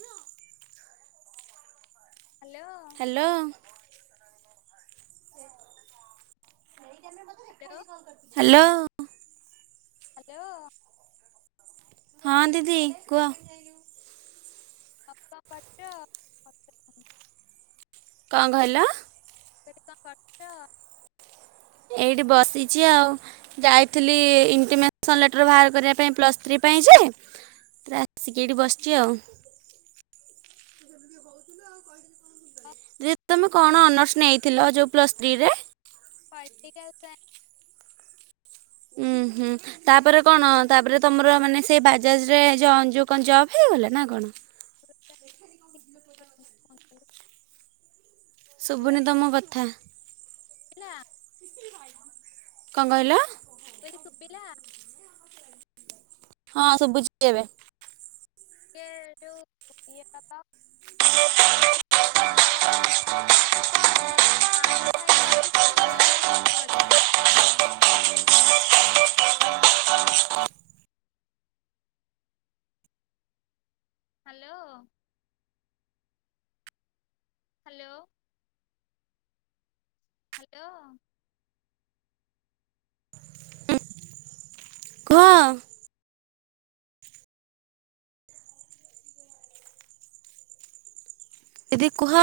Hello. Hello. Hello. Hello hello. Hello. ହଁ ଦିଦି କୁହ। ଆଉ କଣ କରୁଛ? କଁ କହିଲ? ମୁଁ କହିଲି କଣ କରୁଚ? ଏଇଠି ବସିଚି ଆଉ। ଯାଇଥିଲି ଇଣ୍ଟିମେସନ୍ ଲେଟର୍ ଭାର କରିବା ପାଇଁ ପ୍ଲସ୍ ଥ୍ରୀ ପାଇଁ ଯେ ପ୍ରା ଆସିକି ଏଇଠି ବସିଚି ଆଉ। ହଁ ଯେ ତମେ କଣ ଅନର୍ସ ନେଇଥିଲ ଯୋଉ ପ୍ଲସ୍ ଥ୍ରୀରେ? ପଲଟିକାଲ୍ ସା ଉୁଁ ହୁଁ ତାପରେ କଣ ତାପରେ ତମର ମାନେ ସେଇ ବାଜାଜ୍ ରେ ଜଁ ଯୋଉ କଁ ଜବ୍ ହେଇଗଲା ନାଁ ନାଁ କଣ? ସାଇନ୍ସ [inaudible] ଶୁବୁନି ତମ କଥା। ଇଲା କଁ କହିଲ? ମୁଁ ଅଇଲି ଶୁବିଲା? ହଁ ଶୁବୁଚି ଏବେ। ଇଏ ଯୋଉ ଇଏ ଟା ତ କୋଉଥିଲି କି ମୁଁ ଏନା ପ ତମ ଫୋନ୍ ରେ କଣ କଣ ମାଇକ୍ ଫାଇକି ବାଜୁଚି ନାଁ ସେଇଭଳିଆ ଗୀତ ବାଜୁ [unintelligible] ହାଲୋ। ହାଲୋ। ହାଲୋ। କୁହ। ଦିଦି କୁହ।